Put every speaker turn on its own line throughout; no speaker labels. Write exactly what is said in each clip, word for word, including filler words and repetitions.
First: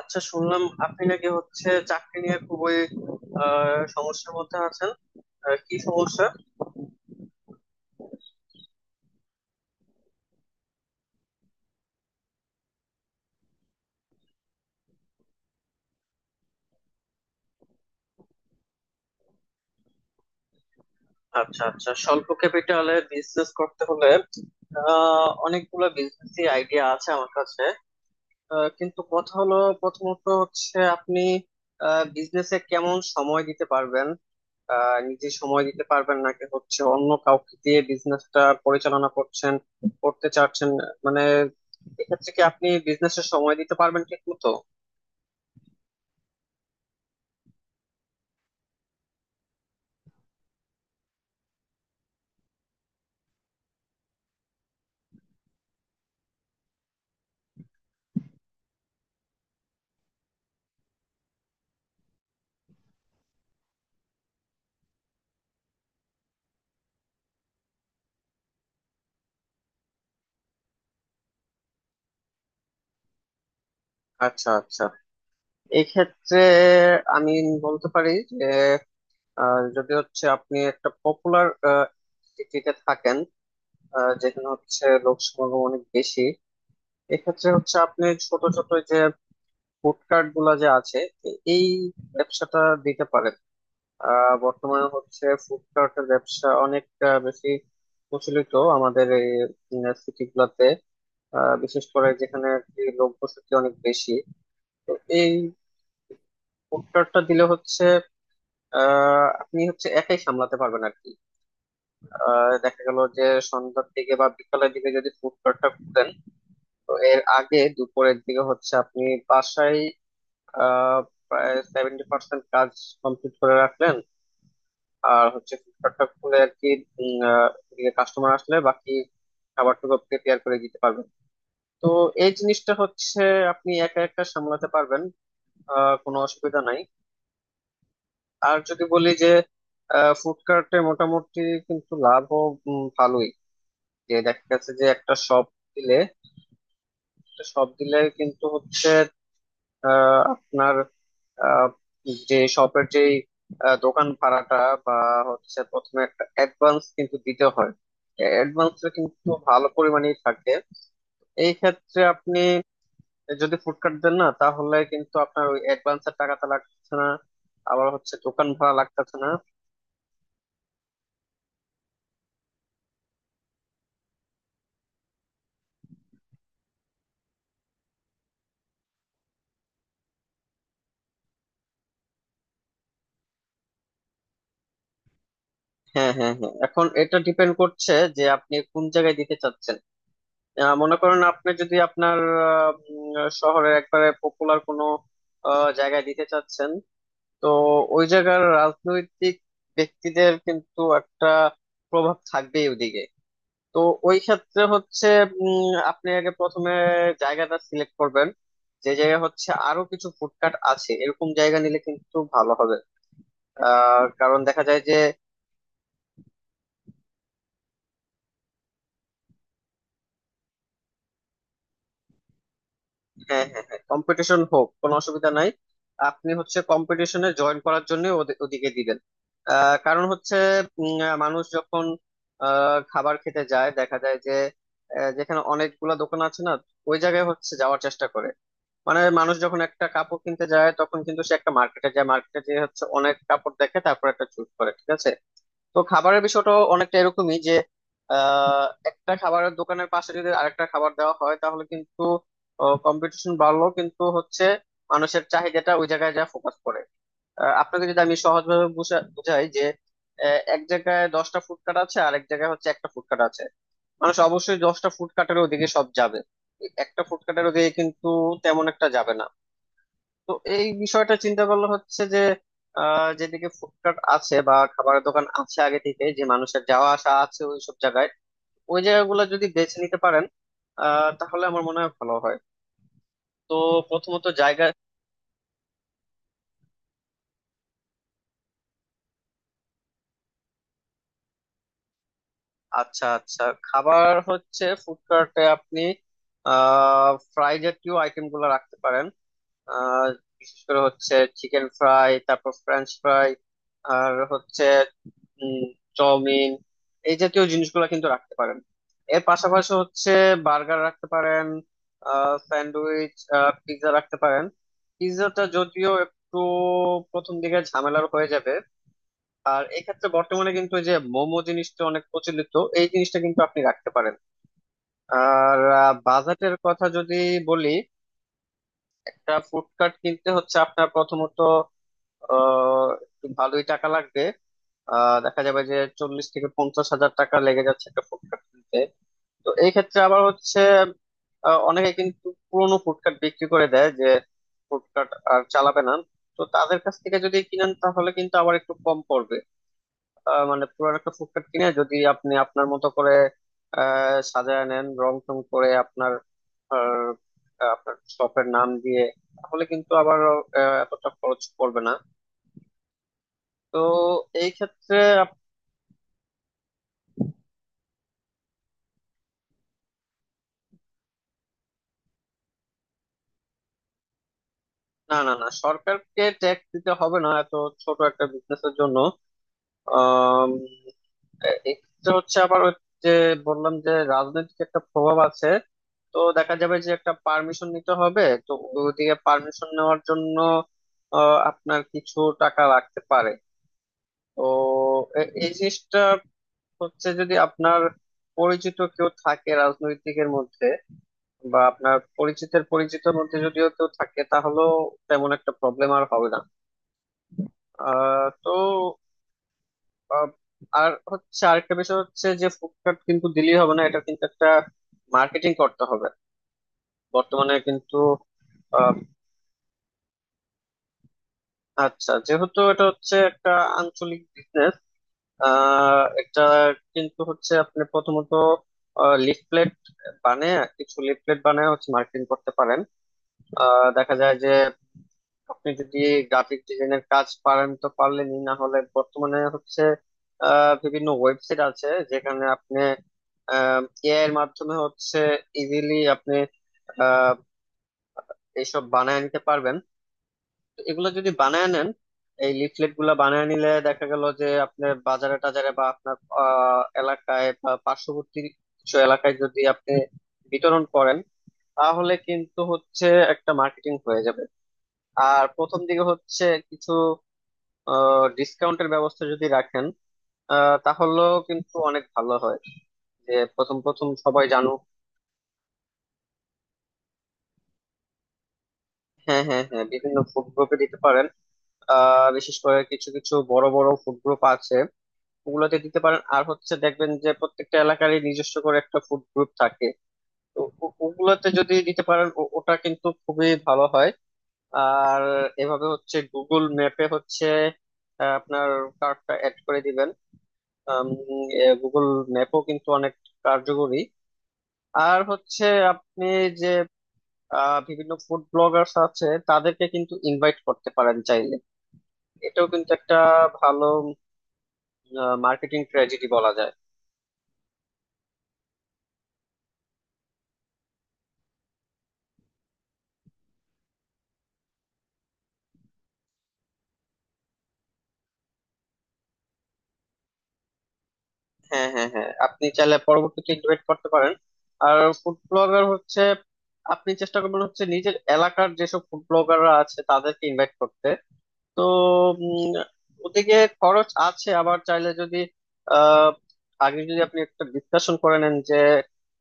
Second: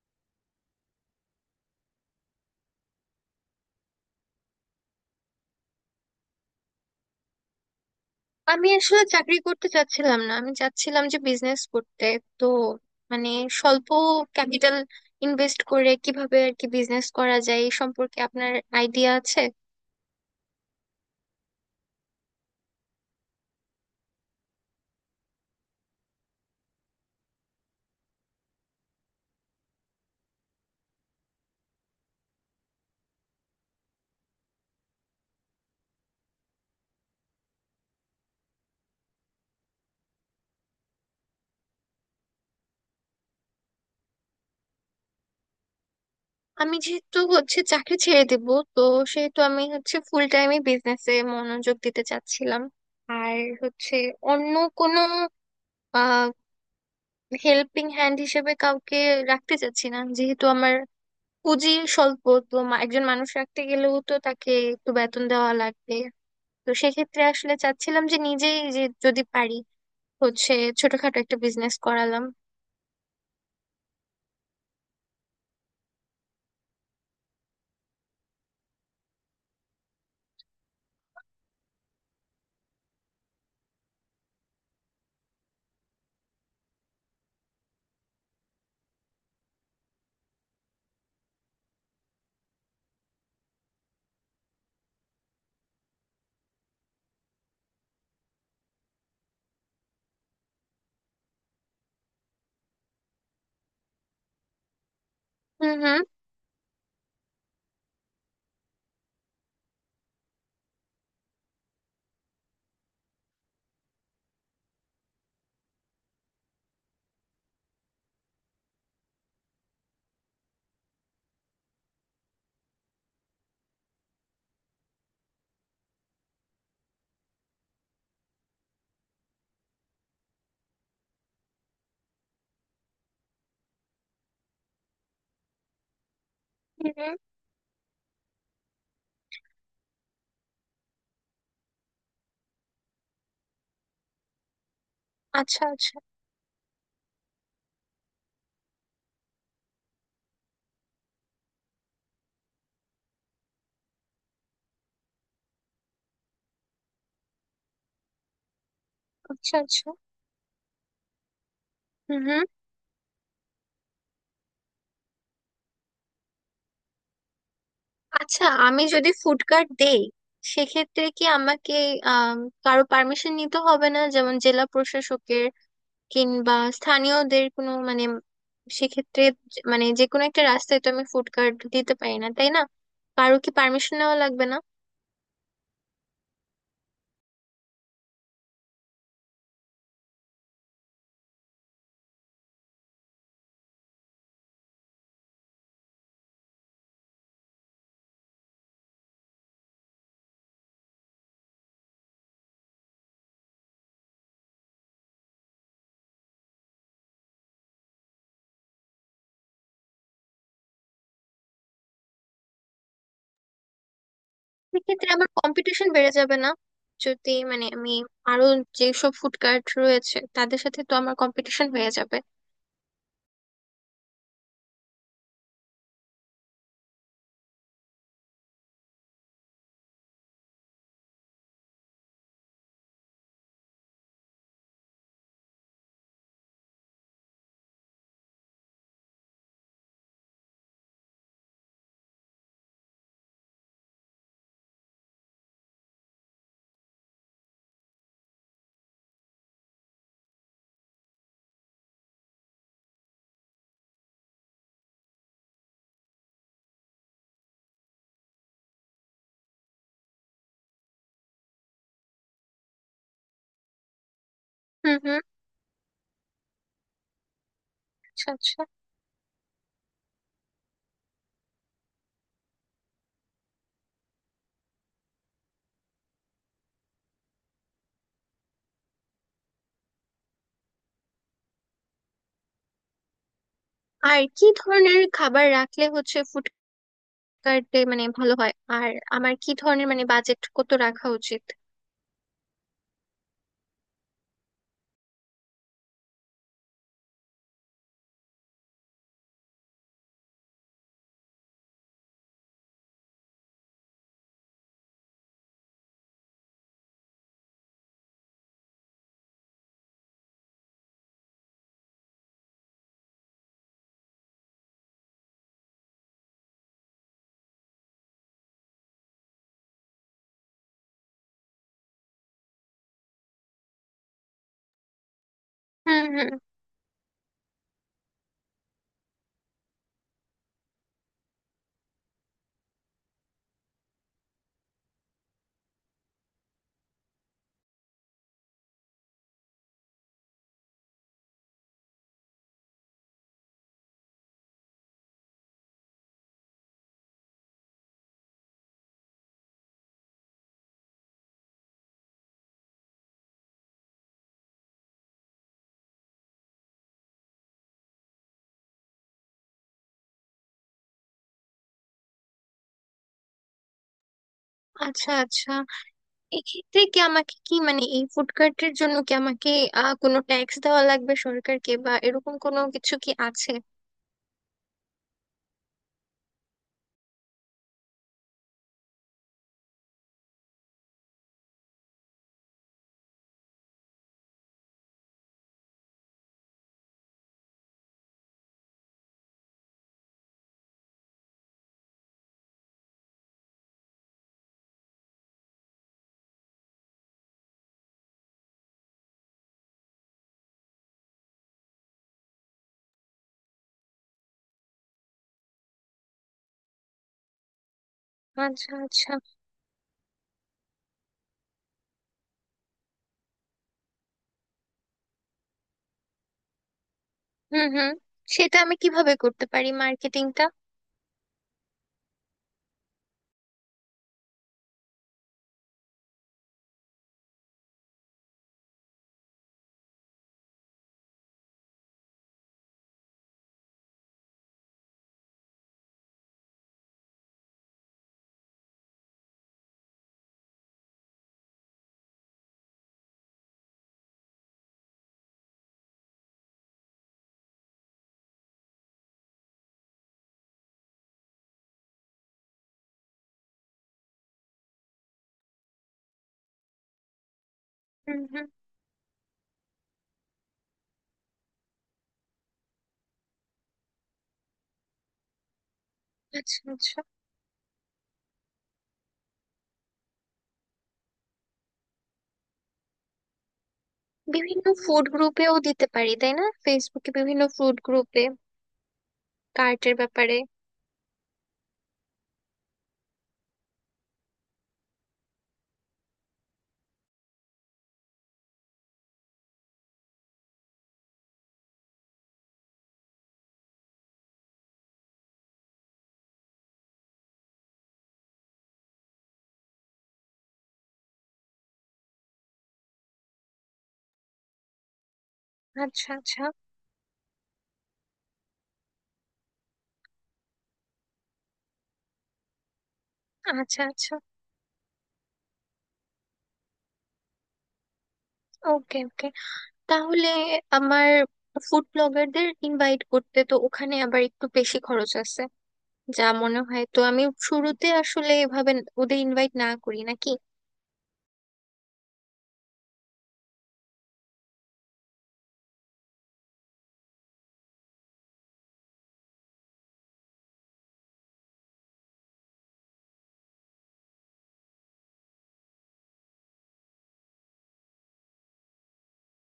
আচ্ছা শুনলাম আপনি নাকি হচ্ছে চাকরি নিয়ে খুবই আহ, সমস্যার মধ্যে আছেন। আহ, কি সমস্যা?
আমি আসলে চাকরি করতে চাচ্ছিলাম না। আমি চাচ্ছিলাম যে বিজনেস করতে। তো মানে স্বল্প ক্যাপিটাল ইনভেস্ট করে কিভাবে আর কি বিজনেস করা যায় এই সম্পর্কে আপনার আইডিয়া আছে?
আচ্ছা আচ্ছা, স্বল্প ক্যাপিটালে বিজনেস করতে হলে আহ, অনেকগুলো বিজনেস আইডিয়া আছে আমার কাছে। আহ, কিন্তু কথা হলো প্রথমত হচ্ছে আপনি বিজনেসে কেমন সময় দিতে পারবেন। আহ, নিজে সময় দিতে পারবেন নাকি হচ্ছে অন্য কাউকে দিয়ে বিজনেসটা পরিচালনা করছেন করতে চাচ্ছেন? মানে এক্ষেত্রে কি আপনি বিজনেসে সময় দিতে পারবেন ঠিক মতো?
আমি যেহেতু হচ্ছে চাকরি ছেড়ে দেব, তো সেহেতু আমি হচ্ছে ফুল টাইমে বিজনেসে মনোযোগ দিতে চাচ্ছিলাম। আর হচ্ছে অন্য কোনো আহ হেল্পিং হ্যান্ড হিসেবে কাউকে রাখতে চাচ্ছি না, যেহেতু আমার পুঁজি স্বল্প। তো মা- একজন মানুষ রাখতে গেলেও তো তাকে একটু বেতন দেওয়া লাগবে। তো সেক্ষেত্রে আসলে চাচ্ছিলাম যে নিজেই যে যদি পারি হচ্ছে ছোটখাটো একটা বিজনেস করালাম।
আচ্ছা আচ্ছা, এক্ষেত্রে আমি বলতে পারি যে আহ, যদি হচ্ছে আপনি একটা পপুলার সিটিতে থাকেন, আহ, যেখানে হচ্ছে লোক সমাগম অনেক বেশি, এক্ষেত্রে হচ্ছে আপনি ছোট ছোট যে ফুড কার্ট গুলা যে আছে এ- এই ব্যবসাটা দিতে পারেন। আহ, বর্তমানে হচ্ছে ফুড কার্টের ব্যবসা অনেক আহ, বেশি প্রচলিত আমাদের এই সিটি গুলাতে, আহ, বিশেষ করে যেখানে আর কি লোক বসতি অনেক বেশি। তো এই
হুম হুম।
ফুড কার্টটা দিলে হচ্ছে আহ, আপনি হচ্ছে একাই সামলাতে পারবেন আর কি। আহ, দেখা গেল যে সন্ধ্যার দিকে বা বিকালের দিকে যদি ফুড কোর্টটা খুলেন, তো এর আগে দুপুরের দিকে হচ্ছে আপনি বাসায় আহ, প্রায় সেভেন্টি পার্সেন্ট কাজ কমপ্লিট করে রাখলেন। আর হচ্ছে ফুড কোর্টটা খুলে আর কি কাস্টমার আসলে বাকি খাবারটুকু প্রিপেয়ার করে দিতে পারবেন। তো এই জিনিসটা হচ্ছে আপনি একা একা সামলাতে পারবেন, আহ, কোনো অসুবিধা নাই।
হুম হুম।
আর যদি বলি যে ফুড কার্টে মোটামুটি কিন্তু লাভও উম, ভালোই, যে দেখা গেছে যে একটা শপ
আচ্ছা
দিলে,
আচ্ছা।
একটা শপ দিলে কিন্তু হচ্ছে আহ, আপনার আহ, যে শপের যে দোকান ভাড়াটা বা হচ্ছে প্রথমে একটা অ্যাডভান্স কিন্তু দিতে হয়। অ্যাডভান্সটা কিন্তু
আচ্ছা
ভালো
আচ্ছা।
পরিমাণেই থাকে। এই ক্ষেত্রে
হুম
আপনি
হুম।
যদি ফুড কার্ট দেন না তাহলে কিন্তু আপনার ওই অ্যাডভান্সের টাকাটা লাগছে না, আবার হচ্ছে
আচ্ছা,
দোকান ভাড়া
আমি যদি
লাগতেছে না।
ফুড কার্ট দেই সেক্ষেত্রে কি আমাকে আহ কারো পারমিশন নিতে হবে না, যেমন জেলা প্রশাসকের কিংবা স্থানীয়দের? কোনো মানে সেক্ষেত্রে যে- মানে যে কোনো একটা রাস্তায় তো আমি ফুড কার্ট দিতে পারি না, তাই না? কারো কি পারমিশন নেওয়া লাগবে না?
হ্যাঁ হ্যাঁ হ্যাঁ, এখন এটা ডিপেন্ড করছে যে আপনি কোন জায়গায় দিতে চাচ্ছেন। আহ, মনে করেন আপনি যদি আপনার আহ, উম, শহরের একবারে পপুলার কোনো আহ, জায়গায় দিতে চাচ্ছেন, তো ওই জায়গার রাজনৈতিক ব্যক্তিদের কিন্তু একটা প্রভাব থাকবেই ওদিকে। তো ওই ক্ষেত্রে হচ্ছে উম, আপনি আগে প্রথমে জায়গাটা সিলেক্ট করবেন। যে জায়গা হচ্ছে আরো কিছু ফুডকার্ট আছে এরকম জায়গা নিলে কিন্তু ভালো হবে। আহ কারণ দেখা যায় যে
সেক্ষেত্রে আমার কম্পিটিশন বেড়ে যাবে না? যদি মানে আমি আরো যেসব ফুড কার্ট রয়েছে তাদের সাথে তো আমার কম্পিটিশন হয়ে যাবে।
হ্যাঁ হ্যাঁ হ্যাঁ, কম্পিটিশন হোক কোনো অসুবিধা নাই। আপনি হচ্ছে কম্পিটিশনে জয়েন করার জন্য ওদে- ওদিকে দিবেন। আহ, কারণ হচ্ছে উম, আহ, মানুষ যখন আহ, খাবার খেতে যায় দেখা যায় যে আহ, যেখানে অনেকগুলা দোকান আছে না, ওই জায়গায় হচ্ছে যাওয়ার চেষ্টা করে। মানে মানুষ যখন একটা কাপড় কিনতে যায় তখন কিন্তু সে একটা মার্কেটে যায়, মার্কেটে যেয়ে হচ্ছে অনেক কাপড় দেখে তারপর একটা চুজ করে ঠিক আছে। তো খাবারের বিষয়টা অনেকটা এরকমই যে আহ, একটা খাবারের দোকানের পাশে যদি আরেকটা খাবার দেওয়া হয় তাহলে কিন্তু কম্পিটিশন বাড়লো কিন্তু হচ্ছে মানুষের চাহিদাটা ওই জায়গায় যা ফোকাস করে। আহ, আপনাকে যদি আমি সহজভাবে বুঝা- বুঝাই যে আহ, এক জায়গায় দশটা ফুড কার্ট আছে আর এক জায়গায় হচ্ছে একটা ফুড কার্ট আছে, মানুষ অবশ্যই দশটা
হুম
ফুড
হুম।
কার্টের ওদিকে সব যাবে, একটা ফুড কার্টের ওদিকে কিন্তু
আচ্ছা আচ্ছা।
তেমন একটা যাবে না। তো এই বিষয়টা চিন্তা করলে হচ্ছে যে আহ, যেদিকে ফুডকার্ট আছে বা খাবারের দোকান আছে আগে থেকে, যে মানুষের যাওয়া আসা আছে ওই সব জায়গায়, ওই জায়গাগুলো যদি বেছে নিতে পারেন আহ, তাহলে আমার মনে হয় ভালো হয়। তো
আর
প্রথমত
কি
জায়গা।
ধরনের খাবার রাখলে হচ্ছে ফুড কার্টে মানে ভালো হয়? আর আমার কি ধরনের মানে বাজেট কত রাখা উচিত?
আচ্ছা আচ্ছা, খাবার হচ্ছে ফুডকার্টে আপনি আহ ফ্রাই জাতীয় আইটেম গুলো রাখতে পারেন। আহ বিশেষ করে হচ্ছে চিকেন ফ্রাই তারপর ফ্রেঞ্চ ফ্রাই আর হচ্ছে উম, চাউমিন, এই জাতীয় জিনিসগুলো কিন্তু রাখতে পারেন। এর পাশাপাশি হচ্ছে বার্গার রাখতে পারেন, স্যান্ডউইচ, পিৎজা রাখতে পারেন। পিৎজাটা যদিও একটু প্রথম দিকে ঝামেলার হয়ে যাবে। আর এক্ষেত্রে বর্তমানে কিন্তু এই যে মোমো জিনিসটা অনেক প্রচলিত, এই জিনিসটা কিন্তু আপনি রাখতে পারেন। আর আহ,
হুম হুম।
বাজেটের কথা যদি বলি, একটা ফুড কার্ট কিনতে হচ্ছে আপনার প্রথমত আহ, একটু ভালোই টাকা লাগবে। আহ দেখা যাবে যে চল্লিশ থেকে পঞ্চাশ হাজার টাকা লেগে যাচ্ছে একটা ফুডকার্ট কিনতে। তো এই ক্ষেত্রে আবার হচ্ছে আহ, অনেকে কিন্তু পুরোনো ফুডকার্ট বিক্রি করে দেয় যে ফুডকার্ট আর চালাবে না। তো তাদের কাছ থেকে যদি কিনেন তাহলে কিন্তু আবার একটু কম পড়বে। আহ, মানে পুরান একটা ফুডকার্ট কিনে যদি আপনি আপনার মতো করে আহ সাজায় নেন রং টং করে আপনার আহ, আপনার শপের নাম দিয়ে, তাহলে কিন্তু আবার আহ, এতটা খরচ পড়বে না। তো এই ক্ষেত্রে।
আচ্ছা আচ্ছা। এক্ষেত্রে কি আমাকে কি মানে এই ফুড কার্টের জন্য কি আমাকে আহ কোনো ট্যাক্স দেওয়া লাগবে সরকারকে, বা এরকম কোনো কিছু কি আছে?
না না না, সরকারকে ট্যাক্স দিতে হবে না এত ছোট একটা বিজনেসের জন্য। আম, এ- এটা হচ্ছে আবার ওই যে বললাম যে রাজনৈতিক একটা প্রভাব আছে, তো দেখা যাবে যে একটা পারমিশন নিতে হবে। তো ওদিকে পারমিশন নেওয়ার জন্য আহ, আপনার কিছু টাকা লাগতে পারে। তো এ- এই জিনিসটা হচ্ছে যদি আপনার পরিচিত কেউ থাকে রাজনৈতিকের মধ্যে বা আপনার পরিচিতের পরিচিতের মধ্যে যদিও কেউ থাকে, তাহলেও তেমন একটা প্রবলেম আর হবে না। আহ তো
আচ্ছা আচ্ছা।
আহ, আর হচ্ছে আরেকটা বিষয় হচ্ছে যে ফুডকার্ট কিন্তু দিলেই হবে না, এটা কিন্তু একটা মার্কেটিং করতে হবে। বর্তমানে
হুম হুম।
কিন্তু
সেটা আমি
আহ,
কিভাবে করতে পারি মার্কেটিংটা?
আচ্ছা যেহেতু এটা হচ্ছে একটা আঞ্চলিক বিজনেস, আহ এটা কিন্তু হচ্ছে আপনি প্রথমত লিফলেট বানিয়ে, কিছু লিফলেট বানিয়ে হচ্ছে মার্কেটিং করতে পারেন। আহ, দেখা যায় যে আপনি যদি গ্রাফিক ডিজাইনের কাজ পারেন তো পারলেনই, না হলে বর্তমানে হচ্ছে আহ, বিভিন্ন ওয়েবসাইট আছে যেখানে আপনি এআই এর মাধ্যমে হচ্ছে ইজিলি আপনি আহ, এইসব বানায় নিতে পারবেন। তো এগুলো যদি বানায় নেন, এই লিফলেট গুলা বানায় নিলে দেখা গেল যে আপনার বাজারে টাজারে বা আপনার আহ, এলাকায় বা
হুম
পার্শ্ববর্তী
হুম।
কিছু এলাকায় যদি আপনি বিতরণ করেন তাহলে কিন্তু হচ্ছে একটা মার্কেটিং হয়ে যাবে। আর প্রথম দিকে হচ্ছে
আচ্ছা
কিছু
আচ্ছা।
ডিসকাউন্টের ব্যবস্থা যদি রাখেন আহ, তাহলেও কিন্তু অনেক ভালো হয়, যে প্রথম প্রথম সবাই
বিভিন্ন
জানুক।
ফুড গ্রুপেও দিতে পারি তাই না, ফেসবুকে বিভিন্ন ফুড গ্রুপে
হ্যাঁ হ্যাঁ হ্যাঁ,
কার্টের
বিভিন্ন
ব্যাপারে?
ফুড গ্রুপে দিতে পারেন। আহ, বিশেষ করে কিছু কিছু বড় বড় ফুড গ্রুপ আছে ওগুলোতে দিতে পারেন। আর হচ্ছে দেখবেন যে প্রত্যেকটা এলাকারই নিজস্ব করে একটা ফুড গ্রুপ থাকে। তো ও- ওগুলোতে যদি দিতে পারেন ও- ওটা কিন্তু খুবই ভালো হয়। আর এভাবে হচ্ছে গুগল ম্যাপে হচ্ছে আহ, আপনার কার্ডটা অ্যাড করে দিবেন। গুগল ম্যাপও কিন্তু অনেক কার্যকরী। আর হচ্ছে
আচ্ছা
আপনি
আচ্ছা।
যে আহ, বিভিন্ন ফুড ব্লগার্স আছে তাদেরকে কিন্তু ইনভাইট করতে পারেন চাইলে, এটাও কিন্তু একটা
আচ্ছা
ভালো
আচ্ছা।
মার্কেটিং ট্র্যাজেডি বলা যায়।
ওকে ওকে। তাহলে আমার ফুড ব্লগারদের ইনভাইট করতে তো ওখানে আবার একটু বেশি খরচ আছে যা মনে হয়, তো আমি শুরুতে আসলে এভাবে ওদের ইনভাইট না করি নাকি?
হ্যাঁ হ্যাঁ হ্যাঁ, আপনি চাইলে পরবর্তীতে ইনভাইট করতে পারেন। আর ফুড ব্লগার হচ্ছে আপনি চেষ্টা করবেন হচ্ছে নিজের এলাকার যেসব ফুড ব্লগাররা আছে তাদেরকে ইনভাইট করতে। তো উম, ওদিকে খরচ আছে আবার চাইলে যদি আহ আগে যদি আপনি একটা ডিসকাশন করে নেন যে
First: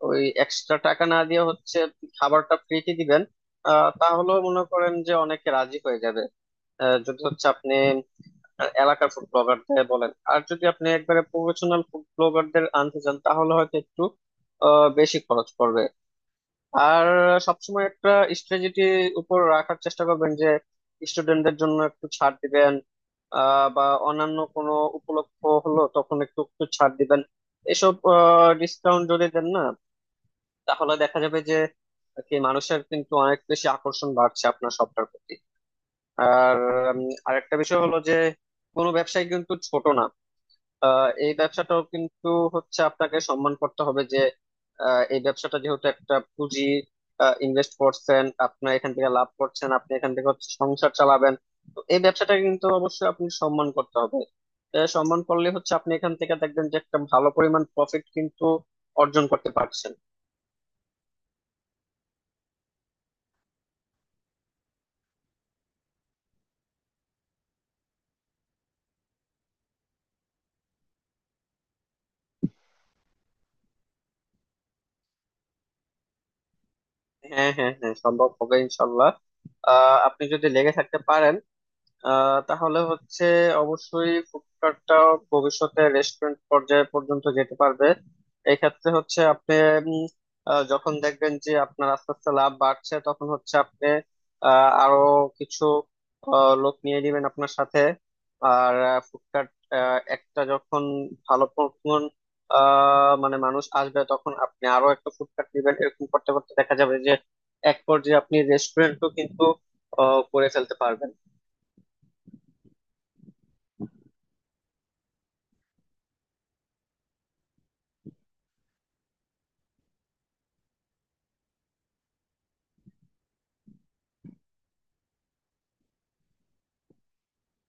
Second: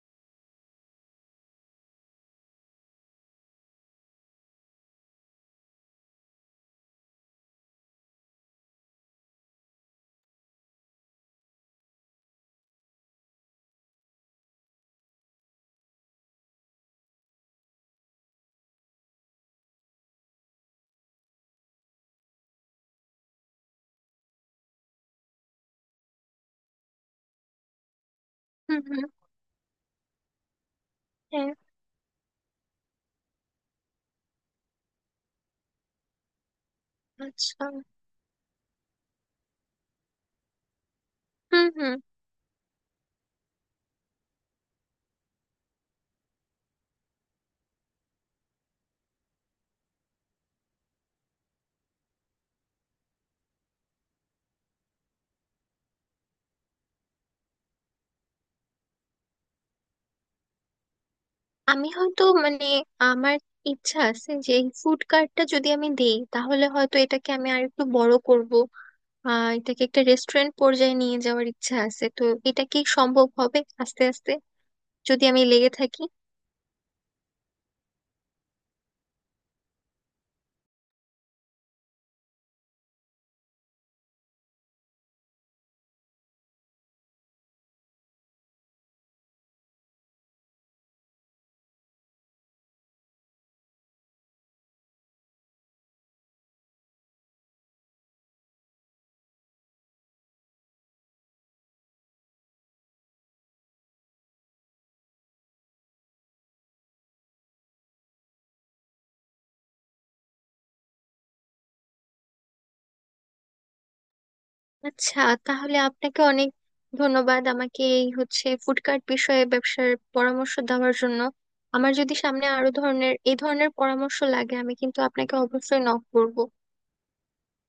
ওই এক্সট্রা টাকা না দিয়ে হচ্ছে খাবারটা ফ্রিতে দিবেন, আহ তাহলেও মনে করেন যে অনেকে রাজি হয়ে যাবে। আহ, যদি হচ্ছে আপনি এলাকার ফুড ব্লগারদের বলেন। আর যদি আপনি একবারে প্রফেশনাল ফুড ব্লগারদের আনতে চান তাহলে হয়তো একটু আহ বেশি খরচ পড়বে। আর সবসময় একটা স্ট্র্যাটেজি উপর রাখার চেষ্টা করবেন যে স্টুডেন্টদের জন্য একটু ছাড় দিবেন, আহ, বা অন্যান্য কোনো উপলক্ষ হলো তখন একটু একটু ছাড় দিবেন। এসব
হুম
ডিসকাউন্ট
হুম।
যদি দেন না তাহলে দেখা যাবে
হ্যাঁ।
যে কি মানুষের কিন্তু অনেক বেশি আকর্ষণ বাড়ছে আপনার সবটার প্রতি। আর উম, আরেকটা
আচ্ছা।
বিষয় হলো যে কোনো ব্যবসায় কিন্তু ছোট না। আহ এই
হুম
ব্যবসাটাও
হুম।
কিন্তু হচ্ছে আপনাকে সম্মান করতে হবে যে আহ, এই ব্যবসাটা যেহেতু একটা পুঁজি ইনভেস্ট করছেন আপনি, এখান থেকে লাভ করছেন আপনি, এখান থেকে হচ্ছে সংসার চালাবেন। তো এই ব্যবসাটাকে কিন্তু অবশ্যই আপনি সম্মান করতে হবে। এ, সম্মান করলে হচ্ছে আপনি এখান থেকে দেখবেন যে একটা ভালো পরিমাণ প্রফিট কিন্তু অর্জন করতে পারছেন।
আমি হয়তো মানে আমার ইচ্ছা আছে যে এই ফুড কার্টটা যদি আমি দেই তাহলে হয়তো এটাকে আমি আর একটু বড় করব। আহ, এটাকে একটা রেস্টুরেন্ট পর্যায়ে নিয়ে যাওয়ার ইচ্ছা আছে, তো এটা কি সম্ভব হবে আস্তে আস্তে যদি আমি লেগে থাকি?
হ্যাঁ হ্যাঁ হ্যাঁ, সম্ভব হবে ইনশাল্লাহ। আহ আপনি যদি লেগে থাকতে পারেন আহ তাহলে হচ্ছে অবশ্যই ফুডকার্টটা ভবিষ্যতে রেস্টুরেন্ট পর্যায়ে পর্যন্ত যেতে পারবে। এক্ষেত্রে হচ্ছে আপনি উম, আহ, যখন দেখবেন যে আপনার আস্তে আস্তে লাভ বাড়ছে তখন হচ্ছে আপনি আহ, আরো কিছু আহ, লোক নিয়ে নেবেন আপনার সাথে। আর ফুডকার্ট একটা যখন ভালো পরিমাণ আহ মানে মানুষ আসবে তখন আপনি আরো একটা ফুডকার্ট নেবেন, এরকম করতে করতে দেখা যাবে যে এক পর্যায়ে আপনি রেস্টুরেন্টও কিন্তু আহ, করে ফেলতে পারবেন।
আচ্ছা, তাহলে আপনাকে অনেক ধন্যবাদ আমাকে এই হচ্ছে ফুড কার্ট বিষয়ে ব্যবসার পরামর্শ দেওয়ার জন্য। আমার যদি সামনে আরো ধরনের এই ধরনের পরামর্শ লাগে আমি কিন্তু আপনাকে অবশ্যই নক করব।